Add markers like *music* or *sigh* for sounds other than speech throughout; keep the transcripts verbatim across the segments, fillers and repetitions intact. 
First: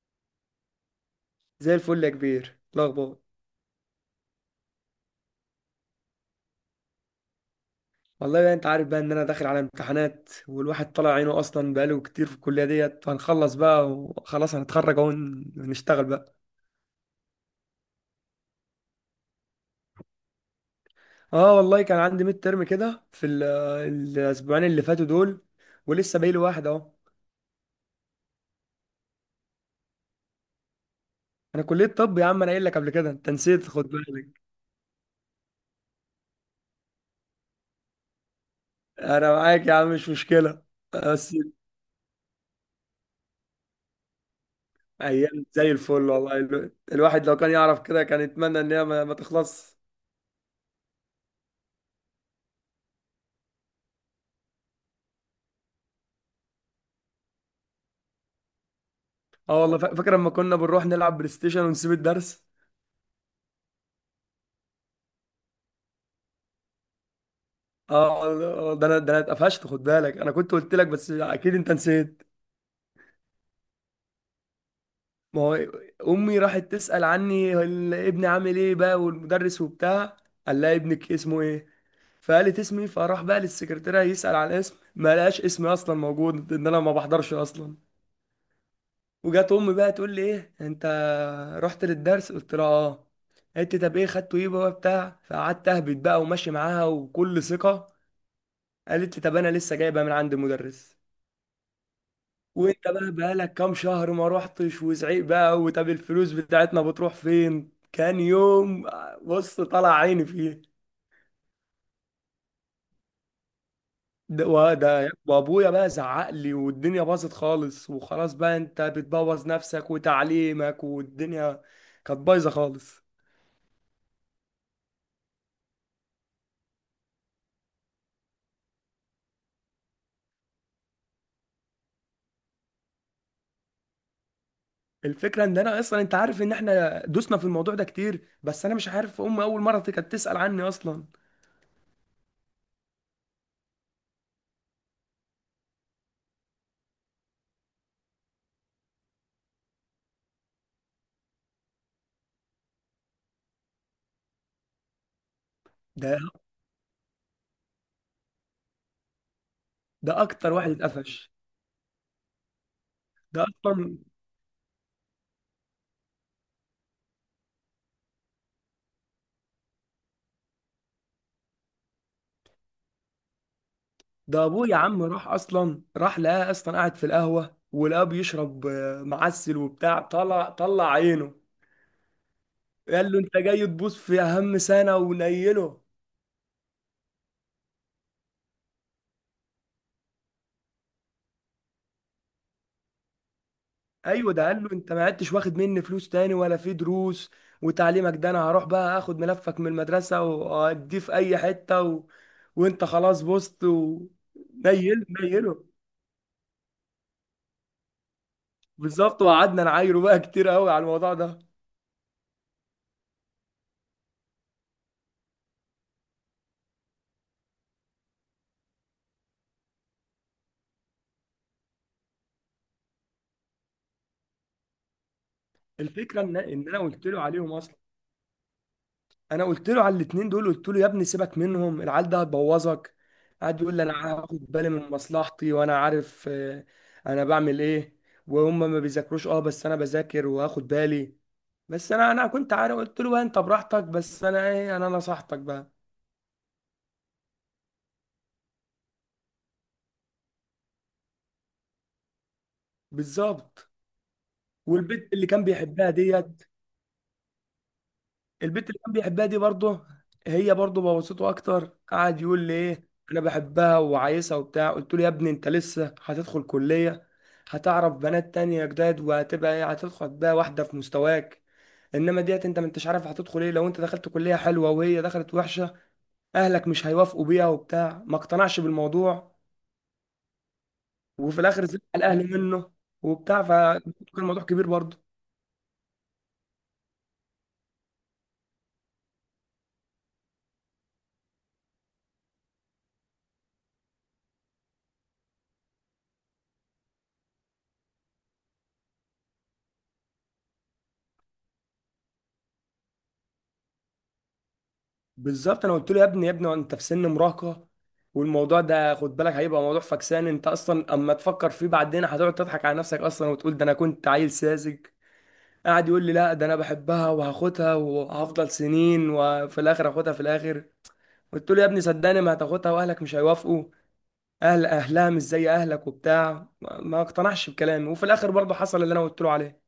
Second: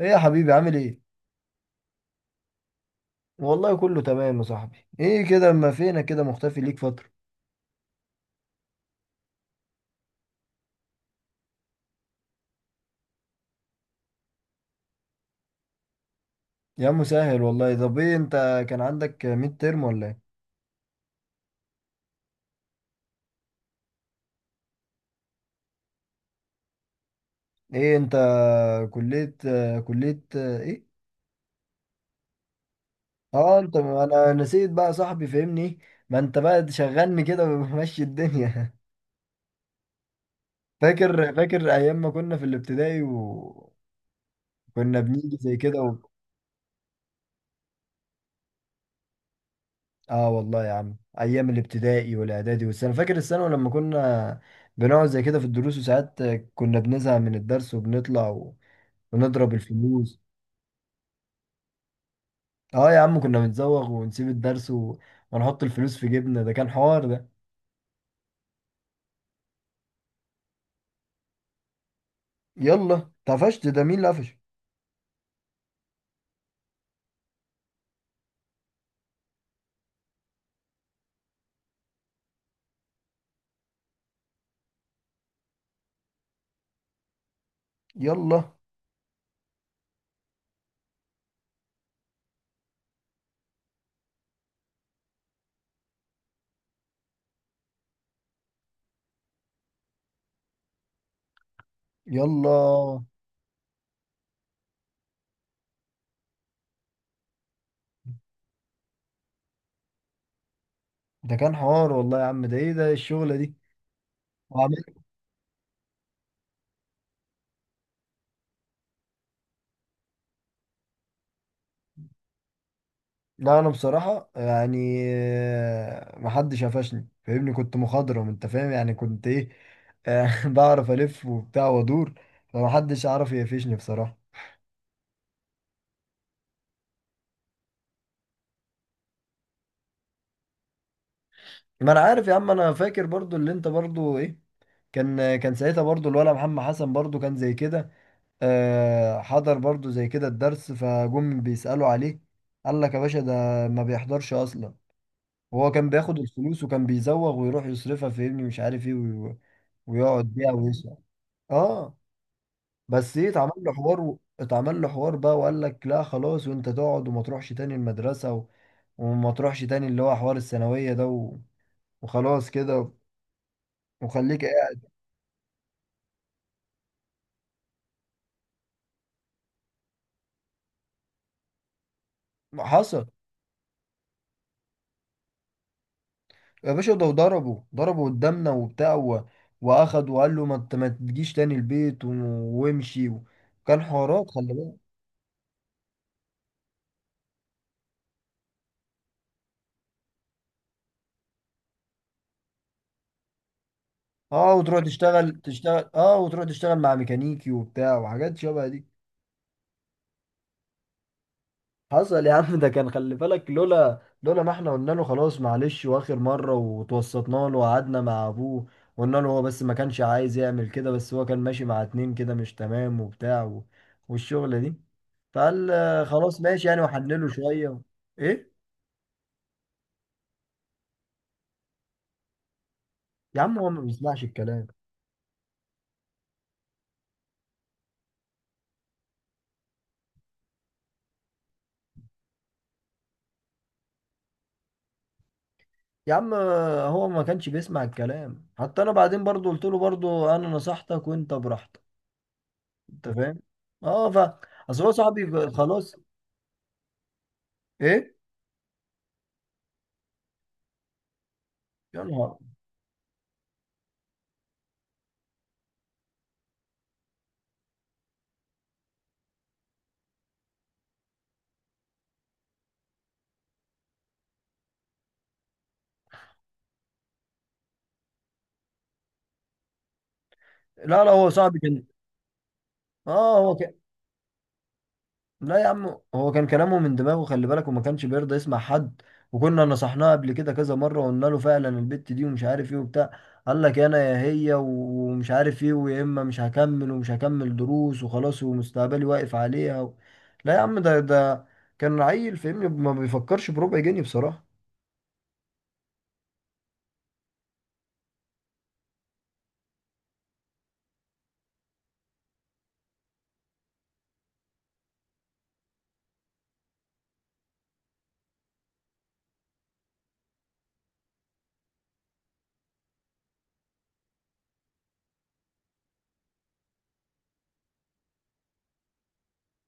ايه يا حبيبي عامل ايه؟ زي الفل يا كبير. الاخبار والله كله تمام يا صاحبي. ايه كده اما فينك كده مختفي ليك فترة. والله بقى انت عارف بقى ان انا داخل على امتحانات، والواحد طالع عينه اصلا بقاله كتير في الكليه ديت، فهنخلص بقى وخلاص هنتخرج اهو ونشتغل بقى. يا عم سهل والله. طب ايه انت، كان عندك ميد ترم ولا ايه؟ اه والله كان عندي ميد ترم كده في ال- الاسبوعين اللي فاتوا دول، ولسه باقي لي واحد اهو. ايه انت، كلية، كلية ايه؟ انا كليه طب يا عم، انا قايل لك قبل كده، انت اه نسيت انت، خد انا بالك. نسيت بقى يا صاحبي فهمني. ما انت بقى تشغلني كده ومشي الدنيا. انا معاك يا عم، مش مشكله. *laughs* فاكر بس فاكر ايام ما كنا في الابتدائي وكنا بنيجي ايام زي زي كده. الفل والله، ال- الواحد لو كان يعرف كده كان يتمنى ان هي ما ما تخلص. اه والله يا عم، ايام الابتدائي والاعدادي والسنه، فاكر الثانوي لما كنا بنقعد زي كده في الدروس، وساعات كنا بنزهق من الدرس وبنطلع و... ونضرب اه والله فا- فاكر الفلوس. لما كنا بنروح نلعب بلاي ستيشن ونسيب الدرس. اه يا عم كنا بنزوغ ونسيب الدرس و... ونحط الفلوس في جيبنا. ده كان حوار ده. اه، ده انا ده انا اتقفشت، خد بالك انا كنت قلت لك، بس اكيد انت نسيت. يلا طفشت، ده مين اللي قفش؟ ما هو امي راحت تسأل عني، ال- ابني عامل ايه بقى والمدرس وبتاع. قال لها ابنك اسمه ايه؟ فقالت اسمي، فراح بقى للسكرتيرة يسأل على الاسم، ما لقاش اسمي اصلا موجود، ان انا ما بحضرش اصلا. يلا وجات امي بقى تقول لي ايه انت رحت للدرس؟ قلت لها اه. قالت لي طب ايه خدته ايه بقى بتاع، فقعدت اهبط بقى وماشي معاها وكل ثقة. قالت لي طب انا لسه جايبها من عند المدرس، وانت يلا، بقى بقالك كام شهر ما روحتش، وزعيق بقى، وطب الفلوس بتاعتنا بتروح فين، كان يوم. بص، طلع عيني فيه. ده كان حوار والله يا عم. ده ايه ده الشغله ده دي؟ وده، وابويا بقى زعق لي والدنيا باظت خالص، وخلاص بقى، انت بتبوظ نفسك وتعليمك والدنيا. كانت بايظه خالص. لا، انا بصراحه يعني آه، محدش قفشني فاهمني، كنت مخضرم، انت فاهم، يعني كنت ايه آه، *laughs* بعرف الف وبتاع وادور، فمحدش عارف يقفشني بصراحه. الفكره ان انا اصلا، انت عارف ان احنا دوسنا في الموضوع ده كتير، بس انا مش عارف، امي اول مره كانت تسال عني اصلا. ما انا عارف يا عم. انا فاكر برضو اللي انت برضو ايه. كان كان ساعتها برضو الولا محمد حسن برضو كان زي كده آه، حضر برضو زي كده الدرس، فجم بيسالوا عليه، قال لك يا باشا ده ما بيحضرش اصلا. وهو كان بياخد ده الفلوس وكان بيزوغ ويروح يصرفها فاهمني، مش عارف ايه، وي- ده ويقعد بيها اكتر واحد ويسرق. اتقفش. اه بس ايه، ده اتعمل له اصلا حوار و- اتعمل له حوار بقى وقال لك لا خلاص، وانت تقعد وما تروحش تاني المدرسة و... وما تروحش تاني، اللي هو حوار الثانوية ده و... وخلاص كده، وخليك ده ابوه، يا قاعد. عم راح اصلا، راح لقاه اصلا قاعد في القهوه، ولقاه بيشرب آه، معسل وبتاع، طلع طلع عينه. حصل. قال له انت جاي تبوظ في اهم سنه ونيله. يا باشا ده ضربه ضربه قدامنا وبتاع و... واخد وقال له ما انت ما تجيش تاني البيت و... وامشي و... كان حوارات، ايوه، ده خلي قال له بالك. انت ما عدتش واخد مني فلوس تاني ولا في دروس وتعليمك، ده انا هروح بقى اخد ملفك من المدرسه واديه في اي حته و... وانت خلاص بوظت و... اه وتروح نيل تشتغل، نيله. تشتغل، اه وتروح تشتغل مع ميكانيكي وبتاع، وحاجات شبه دي. بالظبط، وقعدنا نعايره بقى كتير قوي على الموضوع ده. حصل يا عم. ده كان خلي بالك، لولا لولا ما احنا قلنا له خلاص معلش واخر مرة، وتوسطنا له وقعدنا مع ابوه، قلنا له. هو بس ما كانش عايز يعمل كده، بس هو كان ماشي مع اتنين كده مش تمام وبتاع و... والشغلة دي. فقال آه، الفكره ان خلاص ماشي ان انا يعني، قلت له وحنله عليهم اصلا. شوية. ايه انا قلت له على الاتنين دول، قلت له يا ابني سيبك منهم، العيال ده هتبوظك. يا عم قعد هو يقول ما لي انا بيسمعش هاخد الكلام. بالي من مصلحتي، وانا عارف آه، انا بعمل ايه، وهم ما بيذاكروش. اه، بس انا بذاكر وهاخد بالي. بس انا انا كنت عارف، قلت له بقى انت براحتك، بس انا ايه، انا نصحتك بقى. يا عم آه، هو ما كانش بيسمع الكلام، حتى انا بعدين برضو قلت له برضو انا نصحتك وانت براحتك، انت فاهم. بالظبط. اه ف... اصل هو والبنت اللي كان صاحبي بيحبها خلاص. ديت، ايه. البنت اللي كان بيحبها دي برضه، هي برضه بوظته اكتر. يا قعد نهار. يقول لي ايه، انا بحبها وعايزها وبتاع. قلت له يا ابني انت لسه هتدخل كليه، هتعرف بنات تانية جداد، وهتبقى ايه، هتدخل بقى واحده في مستواك، انما ديت انت ما انتش عارف هتدخل ايه. لو انت دخلت كليه حلوه وهي دخلت وحشه، اهلك مش هيوافقوا بيها وبتاع. ما اقتنعش بالموضوع، لا لا، هو وفي صاحبي الاخر زعل كان، اهله منه اه وبتاع، هو كان، فكان الموضوع كبير برضه. لا يا عم هو كان كلامه من دماغه خلي بالك، وما كانش بيرضى يسمع حد. وكنا نصحناه قبل كده كذا مرة وقلنا له فعلا البت دي ومش عارف ايه وبتاع. قال لك انا يا هي ومش عارف ايه، ويا اما مش هكمل ومش هكمل دروس وخلاص، ومستقبلي واقف عليها و... لا يا عم، ده ده كان عيل فاهمني، ما بيفكرش بربع جنيه بصراحة. بالظبط، انا قلت له يا ابني يا ابني انت في سن مراهقه، والموضوع ده خد بالك هيبقى موضوع فكسان. انت اصلا اما تفكر فيه بعدين هتقعد تضحك على نفسك اصلا، وتقول ده انا كنت عيل ساذج. قاعد يقول لي لا، ده انا بحبها وهاخدها، وهفضل سنين وفي الاخر هاخدها في الاخر. قلت له يا ابني صدقني ما هتاخدها، واهلك مش هيوافقوا، اهل اهلها مش زي اهلك وبتاع. ما ما اقتنعش بكلامي، وفي الاخر برضه حصل اللي انا قلت له عليه.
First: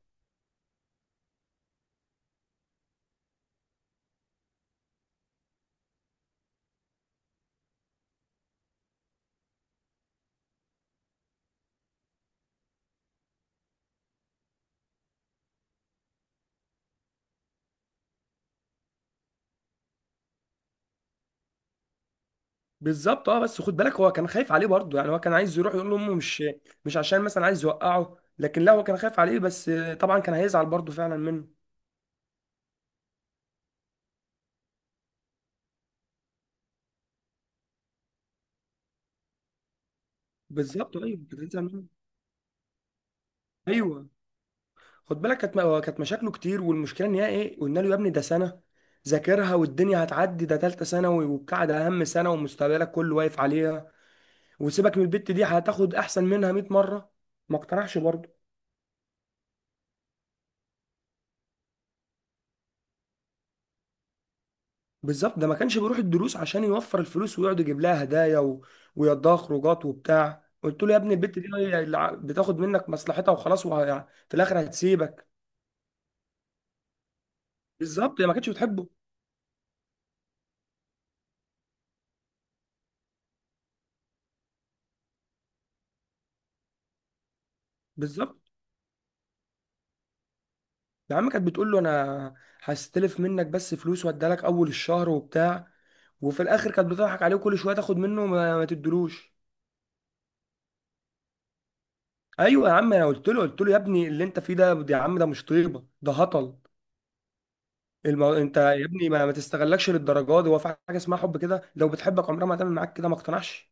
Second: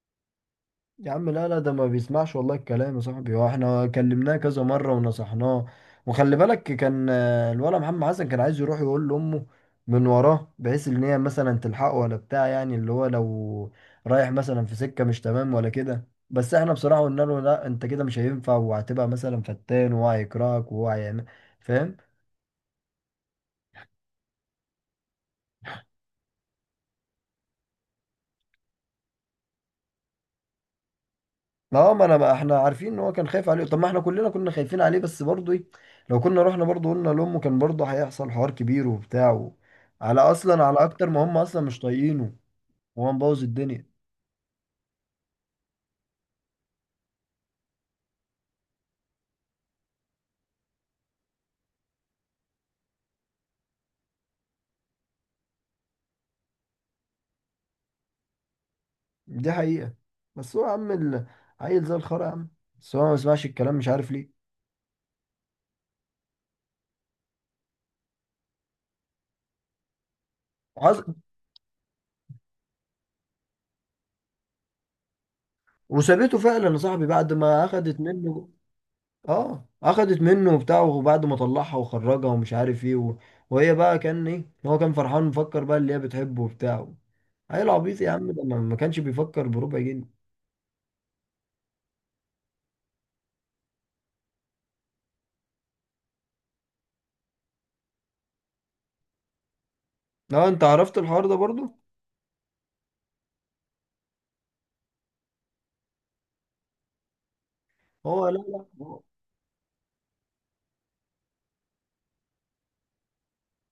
يا عم لا لا، ده ما بيسمعش والله الكلام يا صاحبي. هو احنا كلمناه كذا مرة ونصحناه. وخلي بالك كان آه، الولد محمد حسن كان عايز يروح يقول لأمه من وراه، بحيث ان هي مثلا تلحقه ولا بتاع، يعني اللي هو لو رايح مثلا في سكة مش تمام ولا كده. بس احنا بصراحة قلنا له لا، انت كده مش هينفع، وهتبقى مثلا فتان، وهو هيكرهك وهو هيعمل، فاهم. بالظبط اه، بس خد بالك هو كان خايف عليه برضه يعني، هو كان عايز يروح يقول لامه، مش مش عشان مثلا عايز يوقعه، لكن لا هو كان خايف عليه بس. طبعا كان هيزعل برضه فعلا منه. اه ما انا ما احنا عارفين ان هو كان خايف عليه. طب ما احنا كلنا كنا خايفين عليه، بس برضه ايه، لو كنا رحنا برضه قلنا لامه كان برضه هيحصل حوار كبير وبتاع و... على اصلا على بالظبط، اكتر ايوه ما هم كان اصلا هيزعل مش منه. طايقينه، وهو مبوظ الدنيا. ايوه، خد بالك كانت هو كانت مشاكله كتير، والمشكله ان هي ايه، قلنا له يا ابني ده سنه ذاكرها، والدنيا هتعدي، ده ثالثه ثانوي وبتاع، ده اهم سنه ومستقبلك كله واقف عليها، وسيبك من البت دي هتاخد احسن منها مئة مره. ما اقتنعش برضه. دي حقيقة. بس هو يا عم ال- عيل زي الخرا يا عم. بس هو ما بيسمعش الكلام مش عارف ليه. بالظبط، ده ما كانش بيروح الدروس عشان يوفر الفلوس ويقعد يجيب لها هدايا و... ويقضيها خروجات وبتاع. قلت له يا عز... ابني البت دي هي اللي ع- بتاخد منك مصلحتها وخلاص، وه... يعني في الاخر هتسيبك. وسابته فعلا يا صاحبي بعد ما اخدت بالظبط، هي ما منه. كانتش بتحبه. اه اخدت منه وبتاع، وبعد ما طلعها وخرجها ومش عارف ايه و... وهي بقى كان ايه، هو كان فرحان مفكر بقى اللي هي بتحبه وبتاع. عيل عبيط يا عم، بالظبط. ده ما ما كانش بيفكر بربع جنيه. يا عم كانت بتقول له انا هستلف منك بس فلوس واديها لك اول الشهر وبتاع، وفي الاخر كانت بتضحك عليه، وكل شويه تاخد منه ما, ما تدلوش. لا انت عرفت الحوار ده برضو. ايوه يا عم، انا قلت له قلت له يا ابني اللي انت فيه ده، يا عم ده مش طيبه، ده هطل هو المو... لا انت لا يا هو. ابني، ما, ما تستغلكش للدرجه دي، هو في حاجه اسمها حب كده، لو بتحبك عمرها ما هتعمل معاك كده. ما اقتنعش.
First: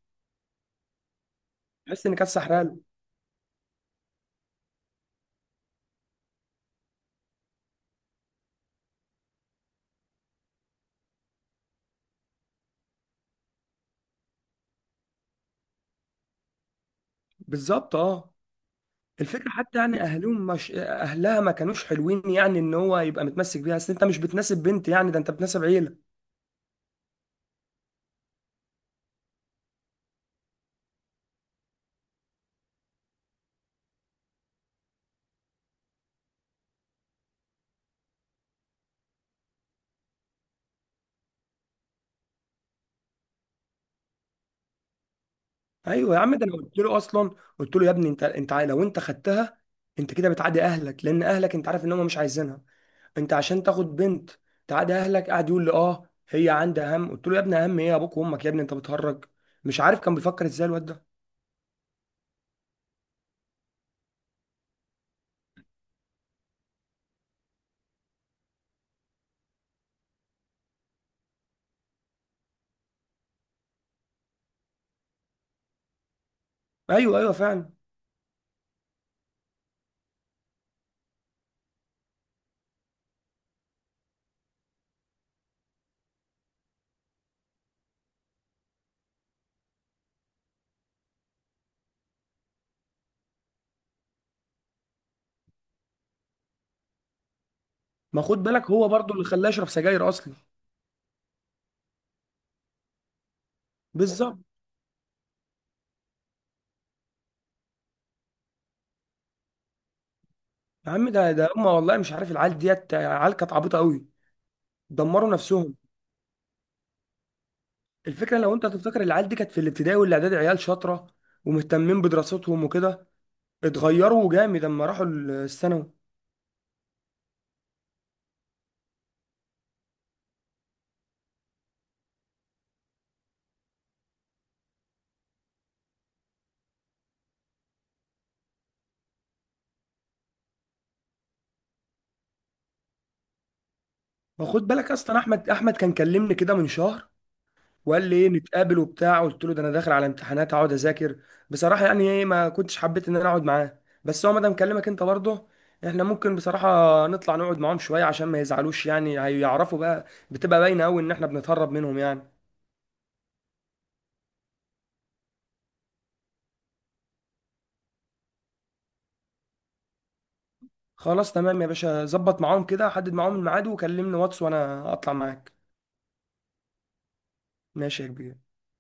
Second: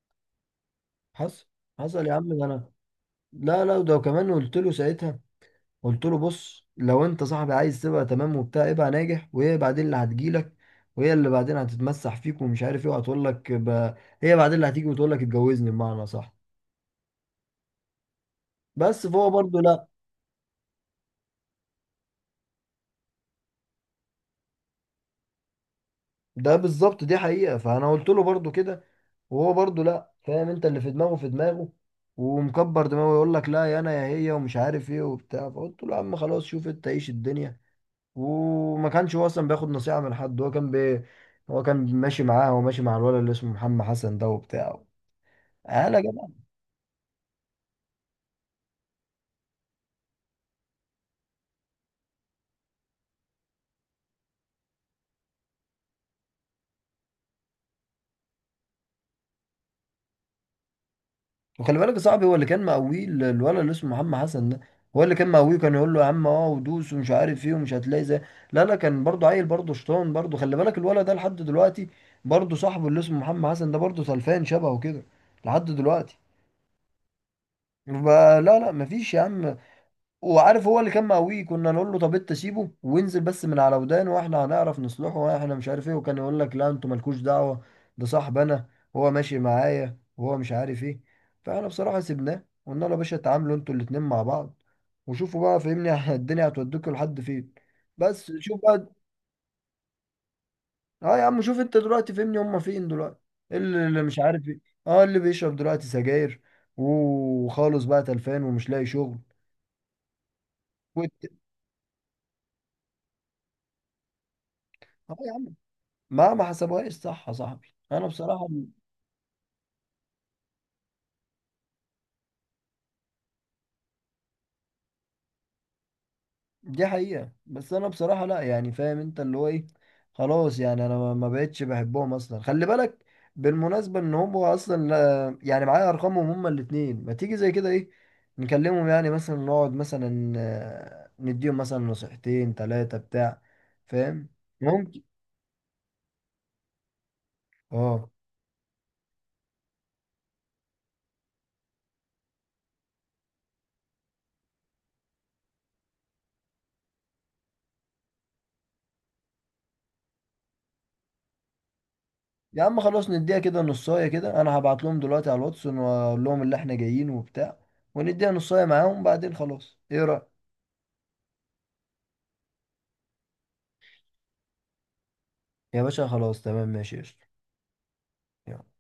حصل. حصل تحس يا ان عم كانت ده انا. سحرال. لا لا ده كمان، قلت له ساعتها، قلت له بص لو انت صاحبي عايز تبقى تمام وبتاع ابقى ناجح، وهي بعدين اللي هتجيلك، وهي اللي بعدين هتتمسح فيك ومش عارف ايه وهتقول لك ب... هي بعدين اللي هتيجي وتقول لك اتجوزني بمعنى صح. بالظبط اه. بس فهو الفكره برضو حتى لا. يعني اهلهم مش اهلها ما كانوش حلوين، يعني ان هو يبقى متمسك بيها، اصل انت مش بتناسب بنت يعني، ده انت بتناسب عيله. ده بالظبط دي حقيقة. فأنا قلت له برضو كده، وهو برضو لأ فاهم أنت، اللي في دماغه في دماغه ومكبر دماغه، يقول لك لا يا أنا يا هي ومش عارف إيه وبتاع. فقلت له يا عم خلاص شوف أنت عيش الدنيا. وما كانش هو أصلا بياخد نصيحة من حد. هو كان بي... هو كان ماشي معاه وماشي مع الولد اللي اسمه محمد حسن ده وبتاع. أنا جاب. ايوه يا عم، ده انا قلت له اصلا، قلت له يا ابني، انت انت عا- لو انت خدتها انت كده بتعادي اهلك، لان اهلك انت عارف ان هم مش عايزينها. انت عشان تاخد بنت تعاد اهلك؟ قاعد يقول لي اه هي عندها هم. قلت له يا ابني هم ايه؟ ابوك وامك يا ابني، انت بتهرج. مش عارف كان بيفكر ازاي الواد ده. وخلي بالك يا صاحبي هو اللي كان مقويه، ال- الولد اللي اسمه محمد حسن ده هو اللي كان مقويه، كان يقول له يا عم اه ودوس ومش عارف ايه ومش هتلاقي زي. لا لا، كان برضه عيل برضه شطان برضه، خلي بالك الولد ده لحد دلوقتي برضه صاحبه اللي اسمه محمد حسن ده برضه سلفان شبهه كده لحد دلوقتي. ايوه، ايوه فعلا. فلا لا لا مفيش يا عم. وعارف هو اللي كان مقويه، كنا نقول له طب انت سيبه، وانزل بس من على ودانه واحنا هنعرف نصلحه، واحنا مش عارف ايه، وكان يقول لك لا انتوا مالكوش دعوه، ده صاحبنا، هو ماشي معايا وهو مش عارف ايه. فاحنا بصراحه سيبناه، قلنا له يا باشا اتعاملوا انتوا الاتنين مع بعض وشوفوا بقى فهمني، *laughs* الدنيا هتوديكوا لحد فين، ما بس خد شوف بالك بقى. هو برضو اللي خلاه يشرب سجاير اصلا. اه يا عم شوف انت دلوقتي فهمني، هما فين دلوقتي؟ إيه اللي اللي مش بالظبط. عارف ايه. اه اللي بيشرب دلوقتي سجاير وخالص بقى تلفان ومش لاقي شغل. يا عم وت... ده ده هم والله، مش عارف العيال ديت عيال كانت عبيطه قوي، اه دمروا يا عم، نفسهم. ما ما حسبوهاش صح يا صاحبي انا الفكره بصراحه. لو انت تفتكر العيال دي كانت في الابتدائي والاعدادي عيال شاطره ومهتمين بدراستهم وكده، اتغيروا جامد لما راحوا الثانوي. دي حقيقه. بس انا بصراحه لا يعني فاهم انت اللي هو ايه، خلاص يعني انا ما ما بقتش بحبهم اصلا خلي بالك. بالمناسبه ان هم اصلا لا يعني، معايا ارقامهم هما الاثنين، ما تيجي زي كده ايه نكلمهم، يعني مثلا نقعد مثلا آه، نديهم مثلا نصيحتين ثلاثه بتاع، فاهم. ما خد بالك ممكن. اصلا، احمد احمد كان كلمني كده من شهر، وقال اه لي ايه نتقابل وبتاع. قلت له ده انا داخل على امتحانات اقعد اذاكر. بصراحه يعني ايه، ما كنتش حبيت ان انا اقعد معاه، بس هو مادام كلمك انت برضه، احنا ممكن بصراحه نطلع نقعد معاهم شويه عشان ما يزعلوش، يعني هيعرفوا بقى، بتبقى باينه قوي ان احنا بنتهرب منهم يعني. يا عم خلاص نديها كده نصايه كده، انا هبعت لهم دلوقتي على الواتس واقول لهم اللي احنا جايين وبتاع، ونديها نصايه معاهم بعدين خلاص، ايه رأيك؟ خلاص تمام يا باشا، ظبط معاهم كده، حدد معاهم الميعاد وكلمني واتس وانا اطلع معاك. يا باشا خلاص تمام ماشي قشطة. ماشي يا كبير. يلا.